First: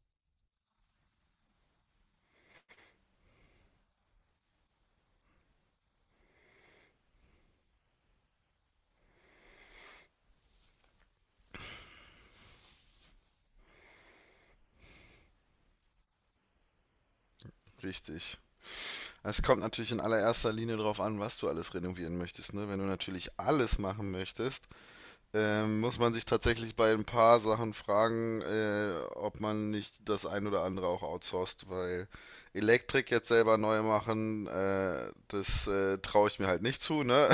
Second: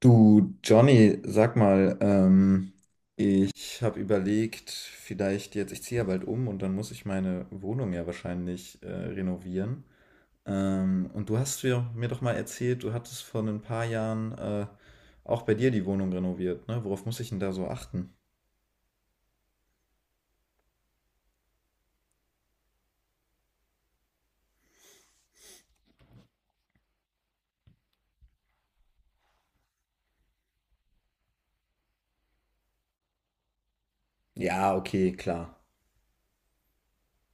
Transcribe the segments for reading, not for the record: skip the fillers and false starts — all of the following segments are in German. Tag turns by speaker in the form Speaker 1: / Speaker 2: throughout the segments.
Speaker 1: Du, Johnny, sag mal, ich habe überlegt, vielleicht jetzt, ich ziehe ja bald um und dann muss ich meine Wohnung ja wahrscheinlich renovieren. Und du hast mir doch mal erzählt, du hattest vor ein paar Jahren auch bei dir die Wohnung renoviert, ne? Worauf muss ich denn da so achten?
Speaker 2: Richtig. Es kommt natürlich in allererster Linie darauf an, was du alles renovieren möchtest. Ne? Wenn du natürlich alles machen möchtest, muss man sich tatsächlich bei ein paar Sachen fragen, ob man nicht das ein oder andere auch outsourced, weil Elektrik jetzt selber neu machen,
Speaker 1: Ja, okay, klar.
Speaker 2: das traue ich mir halt nicht zu. Ne?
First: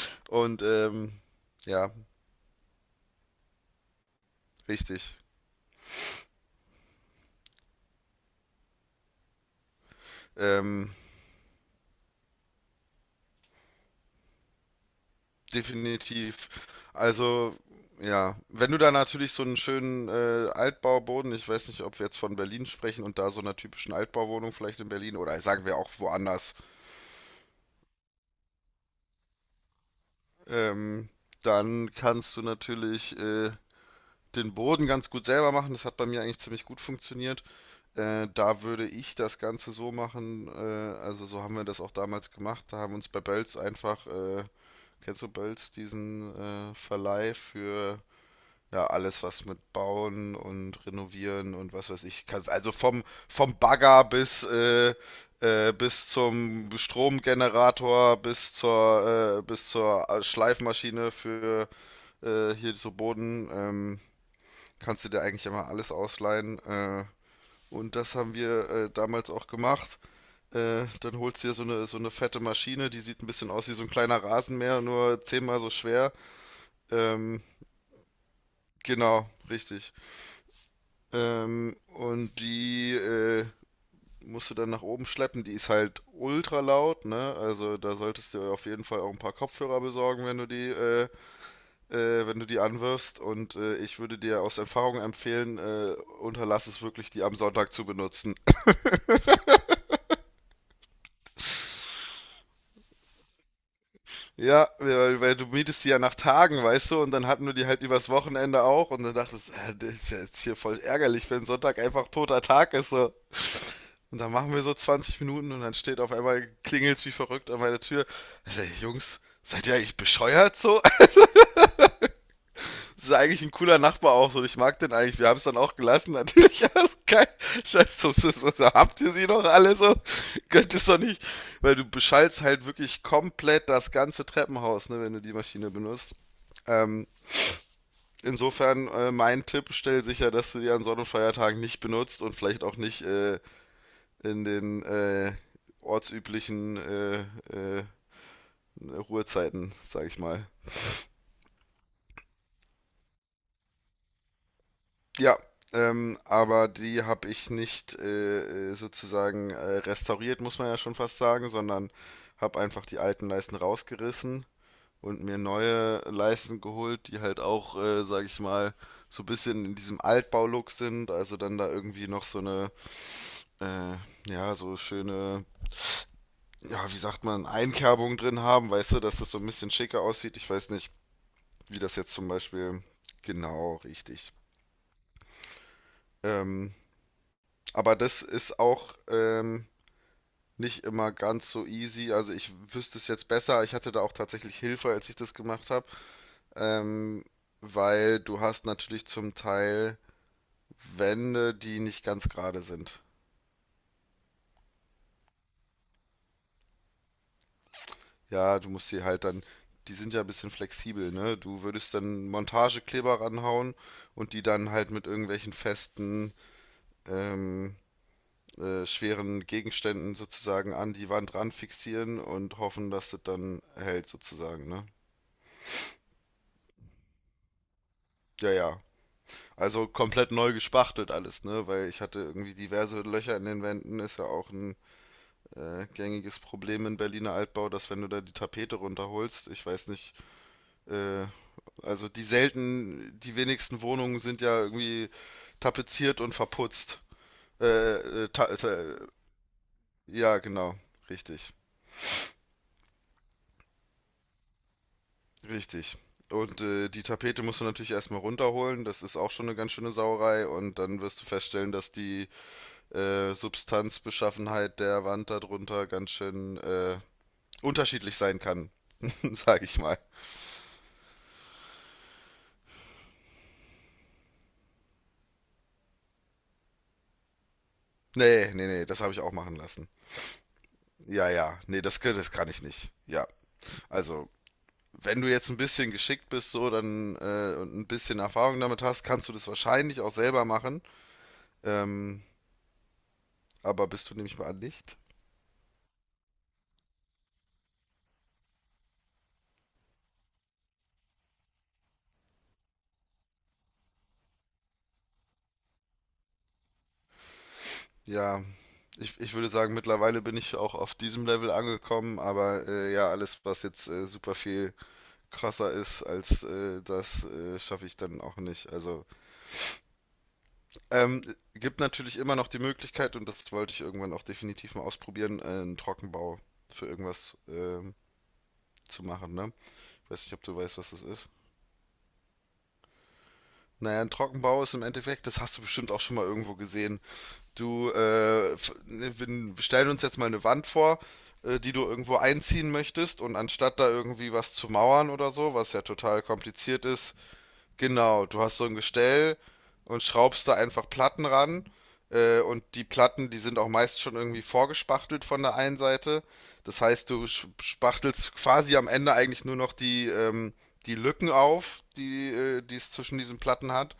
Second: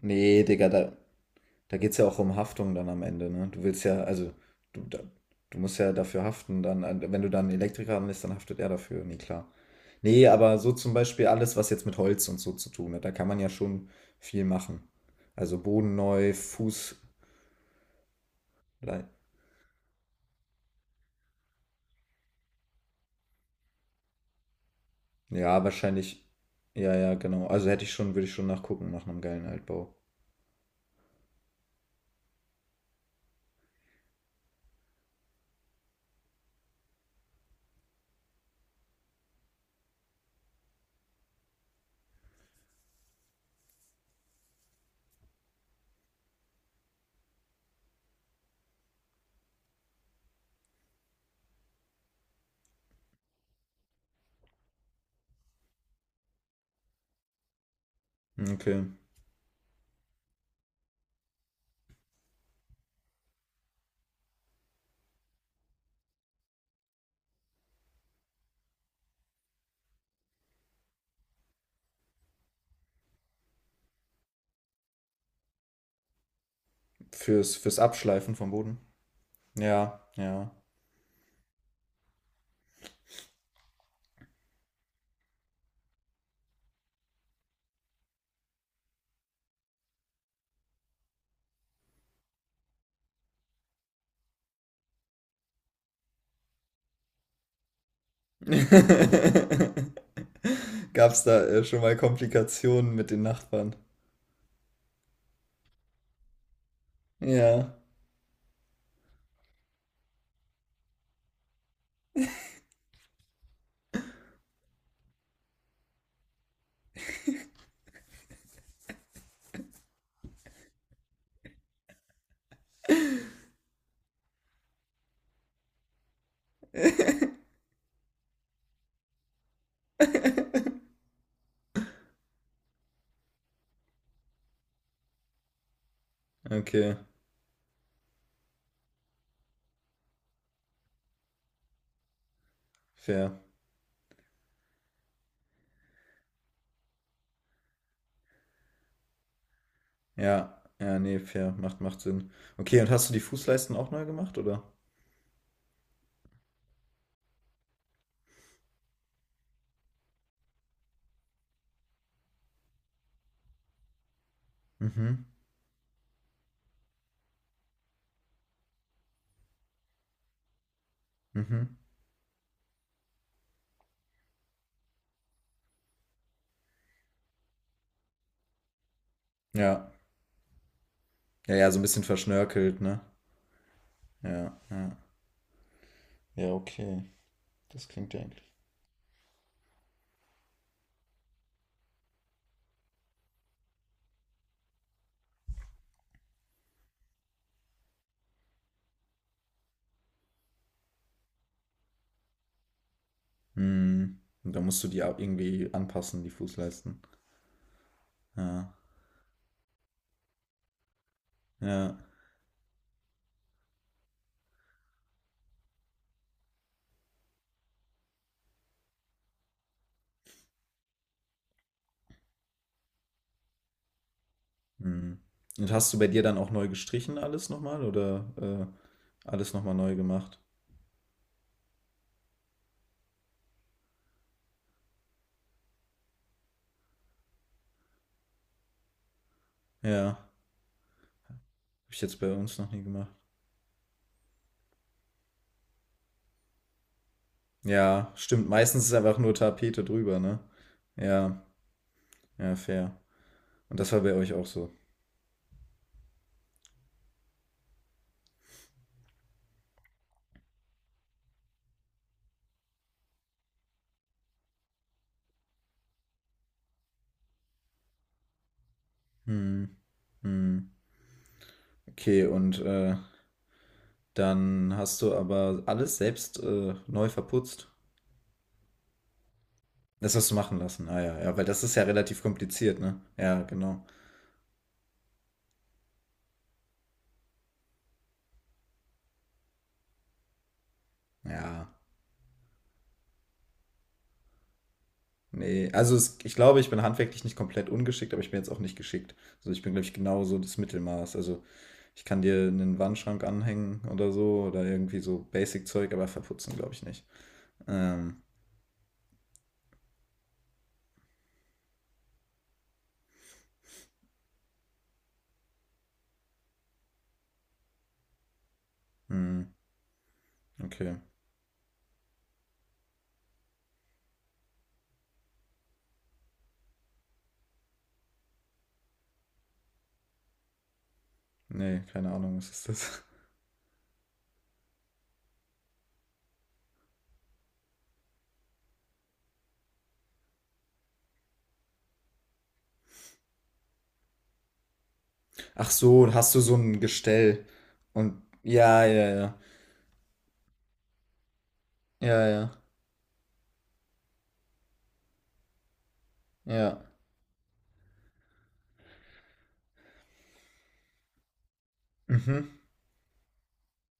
Speaker 1: Nee,
Speaker 2: Und
Speaker 1: Digga, da.
Speaker 2: ähm,
Speaker 1: Da
Speaker 2: ja,
Speaker 1: geht es ja auch um Haftung dann am Ende, ne? Du willst ja, also, du, da,
Speaker 2: richtig.
Speaker 1: du musst ja dafür haften, dann, wenn du dann einen Elektriker anlässt, dann haftet er dafür, nee, klar. Nee, aber so
Speaker 2: Ähm,
Speaker 1: zum Beispiel alles, was jetzt mit Holz und so zu tun hat, da kann man ja schon viel machen. Also Boden neu,
Speaker 2: Definitiv. Also, ja, wenn du da
Speaker 1: Lei-
Speaker 2: natürlich so einen schönen Altbauboden, ich weiß nicht, ob wir jetzt von Berlin sprechen und da so einer typischen Altbauwohnung vielleicht in Berlin oder
Speaker 1: ja,
Speaker 2: sagen wir auch
Speaker 1: wahrscheinlich,
Speaker 2: woanders,
Speaker 1: ja, ja, genau. Also hätte ich schon, würde ich schon nachgucken nach einem geilen Altbau.
Speaker 2: ähm, dann kannst du natürlich den Boden ganz gut selber machen. Das hat bei mir eigentlich ziemlich gut funktioniert. Da würde ich das Ganze so machen, also so haben wir das auch damals gemacht. Da haben uns bei Bölz einfach, kennst du Bölz, diesen Verleih für ja, alles, was mit Bauen und Renovieren und was weiß ich kann. Also vom Bagger bis, bis zum Stromgenerator,
Speaker 1: Okay.
Speaker 2: bis zur Schleifmaschine für hier so Boden, kannst du dir eigentlich immer alles ausleihen. Und das haben wir damals auch gemacht. Dann holst du dir so eine fette Maschine, die sieht ein bisschen aus wie so ein kleiner Rasenmäher, nur zehnmal so schwer. Ähm,
Speaker 1: Fürs Abschleifen vom Boden.
Speaker 2: genau, richtig.
Speaker 1: Ja, ja.
Speaker 2: Und die musst du dann nach oben schleppen. Die ist halt ultra laut, ne? Also da solltest du auf jeden Fall auch ein paar Kopfhörer besorgen, wenn du die, wenn du die anwirfst. Und ich würde dir aus Erfahrung empfehlen, unterlass es wirklich, die am Sonntag zu benutzen.
Speaker 1: Gab es da schon mal Komplikationen mit den Nachbarn?
Speaker 2: Ja, weil du mietest die ja nach Tagen, weißt du, und dann hatten wir die
Speaker 1: Ja,
Speaker 2: halt übers Wochenende auch und dann dachtest, das ist ja jetzt hier voll ärgerlich, wenn Sonntag einfach toter Tag ist so. Und dann machen wir so 20 Minuten und dann steht auf einmal, klingelt's wie verrückt an meiner Tür. Also, ey, Jungs, seid ihr eigentlich bescheuert so? Das ist eigentlich ein cooler Nachbar auch so und ich mag den eigentlich. Wir haben es dann auch gelassen, natürlich, aber ist geil. Scheiße, so, so, so, so, habt ihr sie noch alle so? Könnt es doch nicht, weil du beschallst halt wirklich komplett das ganze Treppenhaus, ne, wenn du die Maschine benutzt.
Speaker 1: okay,
Speaker 2: Ähm, insofern mein Tipp, stell sicher, dass du die an Sonn- und Feiertagen nicht benutzt und vielleicht auch nicht
Speaker 1: fair.
Speaker 2: in den ortsüblichen äh, Ruhezeiten, sag ich mal.
Speaker 1: Ja, ja, nee, fair, macht Sinn. Okay, und hast du die Fußleisten auch neu gemacht, oder?
Speaker 2: Ja, aber die habe ich nicht sozusagen restauriert, muss man ja schon fast sagen, sondern habe einfach die alten Leisten rausgerissen und
Speaker 1: Mhm,
Speaker 2: mir neue Leisten geholt, die halt auch, sag ich mal, so ein bisschen in diesem Altbau-Look sind. Also dann da
Speaker 1: mhm.
Speaker 2: irgendwie noch so eine Äh, ja, so schöne, ja, wie sagt man, Einkerbungen drin haben, weißt du, dass das so ein bisschen
Speaker 1: Ja,
Speaker 2: schicker aussieht. Ich weiß nicht,
Speaker 1: ja, ja, so
Speaker 2: wie
Speaker 1: ein
Speaker 2: das
Speaker 1: bisschen
Speaker 2: jetzt zum
Speaker 1: verschnörkelt,
Speaker 2: Beispiel
Speaker 1: ne?
Speaker 2: genau richtig.
Speaker 1: Ja, ja. Ja,
Speaker 2: Ähm,
Speaker 1: okay, das
Speaker 2: aber
Speaker 1: klingt ja
Speaker 2: das
Speaker 1: eigentlich.
Speaker 2: ist auch nicht immer ganz so easy. Also ich wüsste es jetzt besser. Ich hatte da auch tatsächlich Hilfe, als ich das gemacht habe. Ähm, weil du hast natürlich zum Teil Wände, die nicht ganz gerade sind.
Speaker 1: Hm. Und da musst du die auch irgendwie anpassen, die Fußleisten.
Speaker 2: Ja, du
Speaker 1: Ja,
Speaker 2: musst sie halt dann, die sind ja ein bisschen flexibel, ne? Du würdest
Speaker 1: ja.
Speaker 2: dann Montagekleber ranhauen und die dann halt mit irgendwelchen festen, ähm, schweren Gegenständen sozusagen an die Wand ran fixieren und hoffen, dass das dann hält sozusagen, ne?
Speaker 1: Hm. Und hast du bei dir dann auch neu gestrichen alles nochmal oder
Speaker 2: Ja, ja.
Speaker 1: alles nochmal
Speaker 2: Also
Speaker 1: neu
Speaker 2: komplett
Speaker 1: gemacht?
Speaker 2: neu gespachtelt alles, ne? Weil ich hatte irgendwie diverse Löcher in den Wänden, ist ja auch ein gängiges Problem in Berliner Altbau, dass wenn du da die Tapete runterholst, ich weiß nicht,
Speaker 1: Ja.
Speaker 2: äh,
Speaker 1: Hab ich
Speaker 2: also
Speaker 1: jetzt bei uns noch nie gemacht.
Speaker 2: die wenigsten Wohnungen sind ja irgendwie tapeziert und verputzt. Äh,
Speaker 1: Ja,
Speaker 2: ta
Speaker 1: stimmt.
Speaker 2: ta
Speaker 1: Meistens ist einfach nur Tapete drüber,
Speaker 2: ja,
Speaker 1: ne?
Speaker 2: genau,
Speaker 1: Ja,
Speaker 2: richtig,
Speaker 1: ja, fair. Und das war bei euch auch so.
Speaker 2: richtig. Und die Tapete musst du natürlich erstmal runterholen, das ist auch schon eine ganz schöne Sauerei und dann wirst du feststellen, dass die Substanzbeschaffenheit der Wand darunter ganz schön unterschiedlich sein kann, sag
Speaker 1: Hm,
Speaker 2: ich mal.
Speaker 1: hm. Okay, und dann hast du aber alles selbst neu verputzt.
Speaker 2: Nee, nee, nee, das habe ich auch machen lassen.
Speaker 1: Das hast du machen lassen. Ah ja,
Speaker 2: Ja,
Speaker 1: ja, weil
Speaker 2: ja,
Speaker 1: das ist
Speaker 2: nee,
Speaker 1: ja relativ
Speaker 2: das kann ich
Speaker 1: kompliziert,
Speaker 2: nicht.
Speaker 1: ne?
Speaker 2: Ja,
Speaker 1: Ja, genau.
Speaker 2: also wenn du jetzt ein bisschen geschickt bist, so, dann und ein bisschen Erfahrung damit hast, kannst du das wahrscheinlich auch selber machen.
Speaker 1: Ja,
Speaker 2: Ähm, aber bist du nämlich mal nicht?
Speaker 1: nee. Also es, ich glaube, ich bin handwerklich nicht komplett ungeschickt, aber ich bin jetzt auch nicht geschickt. Also ich bin, glaube ich, genau so das Mittelmaß. Also ich kann dir einen Wandschrank anhängen oder so oder irgendwie so Basic-Zeug, aber verputzen glaube ich nicht. Ähm,
Speaker 2: Ja, ich würde sagen, mittlerweile bin ich auch auf diesem Level angekommen, aber ja, alles, was jetzt super viel krasser ist als das, schaffe ich dann auch nicht. Also,
Speaker 1: hm, okay.
Speaker 2: ähm, gibt natürlich immer noch die Möglichkeit, und das wollte ich irgendwann auch definitiv mal ausprobieren, einen Trockenbau für irgendwas zu machen, ne? Ich weiß nicht, ob du weißt, was das ist.
Speaker 1: Nee, keine Ahnung, was ist das?
Speaker 2: Naja, ein Trockenbau ist im Endeffekt, das hast du bestimmt auch schon mal irgendwo gesehen. Du, wir stellen uns jetzt mal eine Wand vor, die du irgendwo einziehen möchtest und anstatt da irgendwie was zu mauern oder so,
Speaker 1: Ach
Speaker 2: was ja
Speaker 1: so,
Speaker 2: total
Speaker 1: hast du so ein
Speaker 2: kompliziert ist,
Speaker 1: Gestell und
Speaker 2: genau, du hast so ein
Speaker 1: ja, ja, ja.
Speaker 2: Gestell und schraubst da einfach Platten ran.
Speaker 1: Ja, ja,
Speaker 2: Und die Platten, die sind auch meist schon irgendwie vorgespachtelt von der einen Seite. Das
Speaker 1: ja.
Speaker 2: heißt, spachtelst quasi am Ende eigentlich nur noch die, die Lücken auf, die,
Speaker 1: Mhm.
Speaker 2: die es zwischen diesen Platten hat.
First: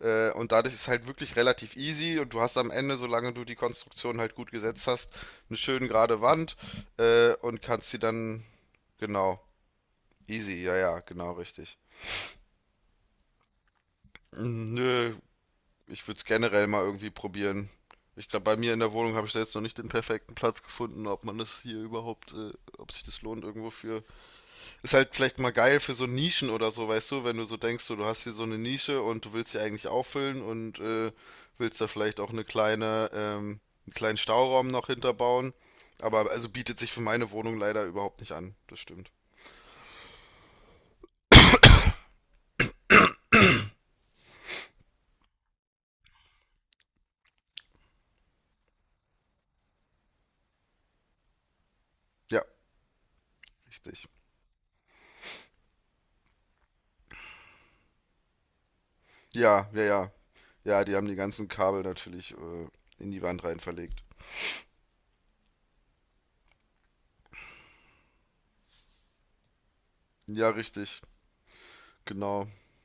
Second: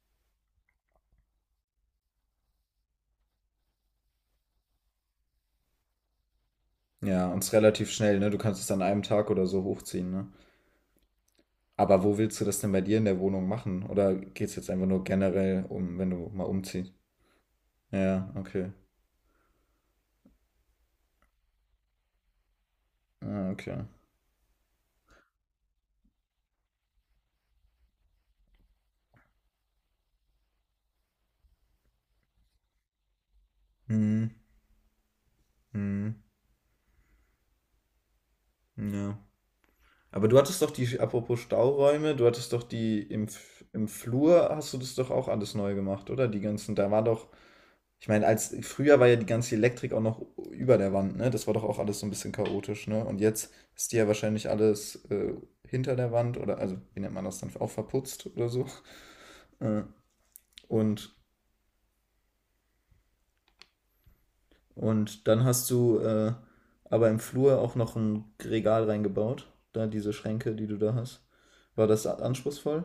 Speaker 2: Und dadurch ist halt wirklich relativ easy und du hast am Ende, solange du die Konstruktion halt gut gesetzt hast, eine schön gerade Wand
Speaker 1: Ja, und es ist
Speaker 2: und kannst
Speaker 1: relativ
Speaker 2: sie
Speaker 1: schnell, ne? Du
Speaker 2: dann,
Speaker 1: kannst es an einem Tag
Speaker 2: genau,
Speaker 1: oder so hochziehen, ne?
Speaker 2: easy, ja, ja, genau richtig.
Speaker 1: Aber wo willst du das denn bei dir in der Wohnung machen? Oder geht es jetzt
Speaker 2: Mm,
Speaker 1: einfach nur
Speaker 2: nö,
Speaker 1: generell um,
Speaker 2: ich
Speaker 1: wenn
Speaker 2: würde es
Speaker 1: du mal
Speaker 2: generell mal
Speaker 1: umziehst?
Speaker 2: irgendwie probieren. Ich
Speaker 1: Ja,
Speaker 2: glaube, bei
Speaker 1: okay.
Speaker 2: mir in der Wohnung habe ich da jetzt noch nicht den perfekten Platz gefunden, ob man das hier überhaupt, ob sich das lohnt
Speaker 1: Ah,
Speaker 2: irgendwo
Speaker 1: okay.
Speaker 2: für. Ist halt vielleicht mal geil für so Nischen oder so, weißt du, wenn du so denkst, so, du hast hier so eine Nische und du willst sie eigentlich auffüllen und willst da vielleicht auch eine kleine, einen kleinen
Speaker 1: Mhm.
Speaker 2: Stauraum noch hinterbauen.
Speaker 1: Mhm.
Speaker 2: Aber also bietet sich für meine Wohnung leider überhaupt nicht an. Das stimmt.
Speaker 1: Ja. Aber du hattest doch die, apropos Stauräume, du hattest doch die im, F- im Flur, hast du das doch auch alles neu gemacht, oder? Die ganzen, da war doch, ich meine, als früher war ja die ganze Elektrik auch noch über der Wand, ne? Das war doch auch alles so ein bisschen
Speaker 2: Ja,
Speaker 1: chaotisch, ne? Und jetzt ist die ja
Speaker 2: richtig.
Speaker 1: wahrscheinlich alles hinter der Wand oder, also, wie nennt man das dann, auch verputzt oder so.
Speaker 2: Ja, ja,
Speaker 1: Äh,
Speaker 2: ja. Ja, die haben
Speaker 1: und,
Speaker 2: die ganzen Kabel natürlich in die Wand rein verlegt.
Speaker 1: und dann hast du aber im Flur auch noch ein Regal reingebaut, da diese
Speaker 2: Ja,
Speaker 1: Schränke, die du da
Speaker 2: richtig.
Speaker 1: hast. War das
Speaker 2: Genau.
Speaker 1: anspruchsvoll?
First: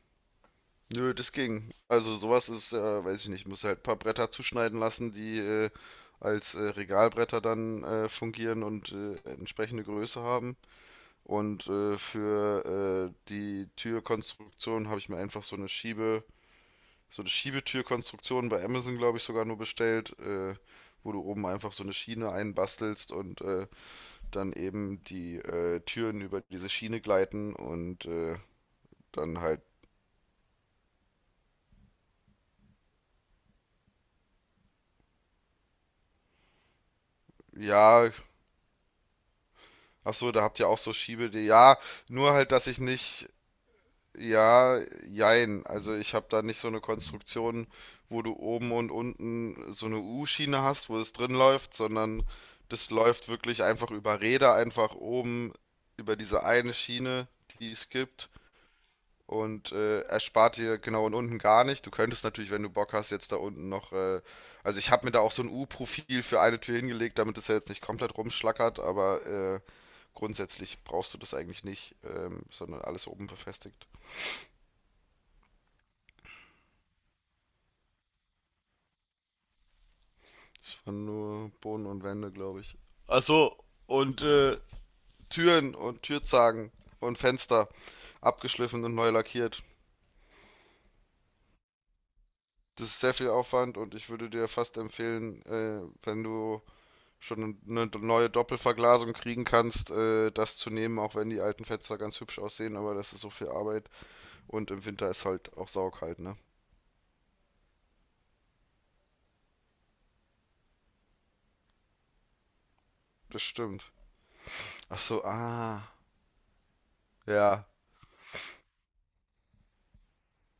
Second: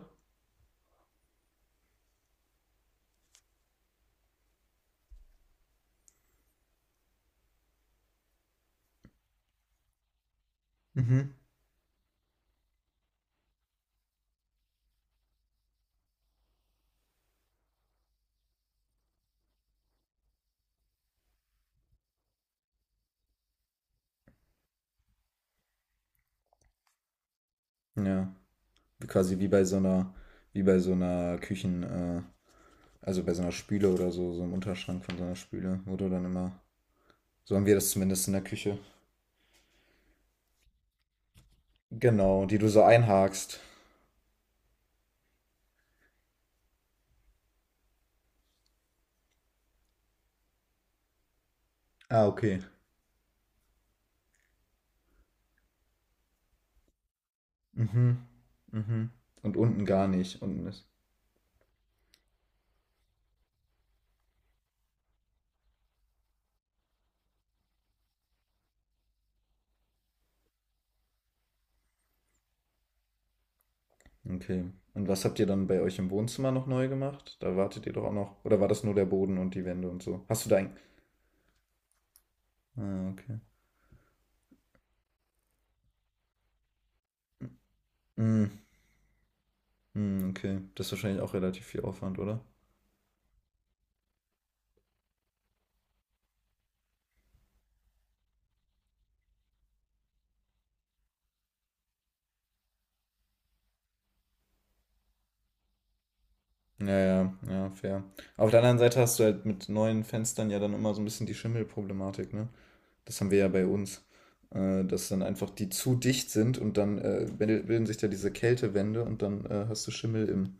Speaker 2: Nö, das ging. Also sowas ist, weiß ich nicht, muss halt ein paar Bretter zuschneiden lassen, die als Regalbretter dann fungieren und entsprechende Größe haben.
Speaker 1: Mhm.
Speaker 2: Und für die Türkonstruktion habe ich mir einfach so eine Schiebetürkonstruktion bei Amazon, glaube ich, sogar nur bestellt, wo du oben einfach so eine Schiene einbastelst und dann eben die Türen über diese Schiene gleiten und
Speaker 1: Ja. Quasi
Speaker 2: dann
Speaker 1: wie
Speaker 2: halt,
Speaker 1: bei so einer, wie bei so einer Küchen, also bei so einer Spüle oder so, so einem Unterschrank von so einer Spüle, wo du dann immer. So haben wir das
Speaker 2: ja,
Speaker 1: zumindest in der Küche.
Speaker 2: ach so, da habt ihr auch so Schiebe, die, ja, nur
Speaker 1: Genau,
Speaker 2: halt,
Speaker 1: die
Speaker 2: dass
Speaker 1: du
Speaker 2: ich
Speaker 1: so
Speaker 2: nicht,
Speaker 1: einhakst.
Speaker 2: ja, jein, also ich habe da nicht so eine Konstruktion, wo du oben und unten so eine U-Schiene hast, wo es drin läuft, sondern
Speaker 1: Ah, okay.
Speaker 2: das läuft wirklich einfach über Räder, einfach oben über diese eine Schiene, die es
Speaker 1: Mhm.
Speaker 2: gibt
Speaker 1: Mhm. Und
Speaker 2: und
Speaker 1: unten gar nicht.
Speaker 2: erspart
Speaker 1: Unten
Speaker 2: dir
Speaker 1: ist.
Speaker 2: genau und unten gar nicht. Du könntest natürlich, wenn du Bock hast, jetzt da unten noch, also ich habe mir da auch so ein U-Profil für eine Tür hingelegt, damit es ja jetzt nicht komplett rumschlackert, aber grundsätzlich brauchst du das eigentlich nicht, sondern alles oben befestigt.
Speaker 1: Okay. Und was habt ihr dann bei euch im Wohnzimmer noch neu gemacht? Da wartet ihr doch auch noch. Oder war das nur der Boden und die Wände und so? Hast du da ein.
Speaker 2: Das waren nur Boden und Wände, glaube ich.
Speaker 1: Ah,
Speaker 2: Ach
Speaker 1: okay.
Speaker 2: so, und Türen und Türzagen und Fenster
Speaker 1: Mm,
Speaker 2: abgeschliffen und neu lackiert.
Speaker 1: mm, okay. Das ist wahrscheinlich auch relativ viel Aufwand, oder?
Speaker 2: Das ist sehr viel Aufwand und ich würde dir fast empfehlen, wenn du schon eine neue Doppelverglasung kriegen kannst, das zu nehmen, auch wenn die alten Fenster ganz hübsch aussehen, aber das ist so viel Arbeit und im Winter ist halt auch saukalt, ne?
Speaker 1: Ja, ja, ja, fair. Auf der anderen Seite hast du halt mit neuen Fenstern ja dann immer so ein bisschen die Schimmelproblematik, ne? Das haben wir
Speaker 2: Das
Speaker 1: ja bei
Speaker 2: stimmt.
Speaker 1: uns.
Speaker 2: Ach
Speaker 1: Dass dann
Speaker 2: so,
Speaker 1: einfach die
Speaker 2: ah.
Speaker 1: zu dicht sind und dann
Speaker 2: Ja,
Speaker 1: bilden sich da diese Kältewände und dann hast du Schimmel im,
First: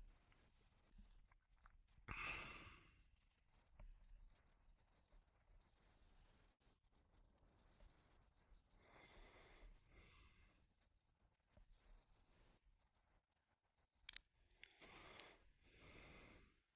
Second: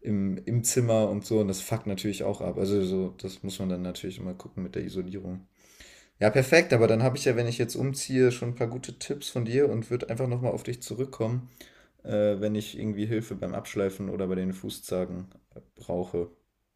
Speaker 1: im, im Zimmer und so und das fuckt natürlich auch ab. Also so, das muss man dann natürlich immer gucken mit der Isolierung. Ja, perfekt, aber dann habe ich ja, wenn ich jetzt umziehe, schon ein paar gute Tipps von dir und würde einfach nochmal auf dich zurückkommen, wenn ich irgendwie Hilfe beim Abschleifen oder bei den Fußzagen brauche.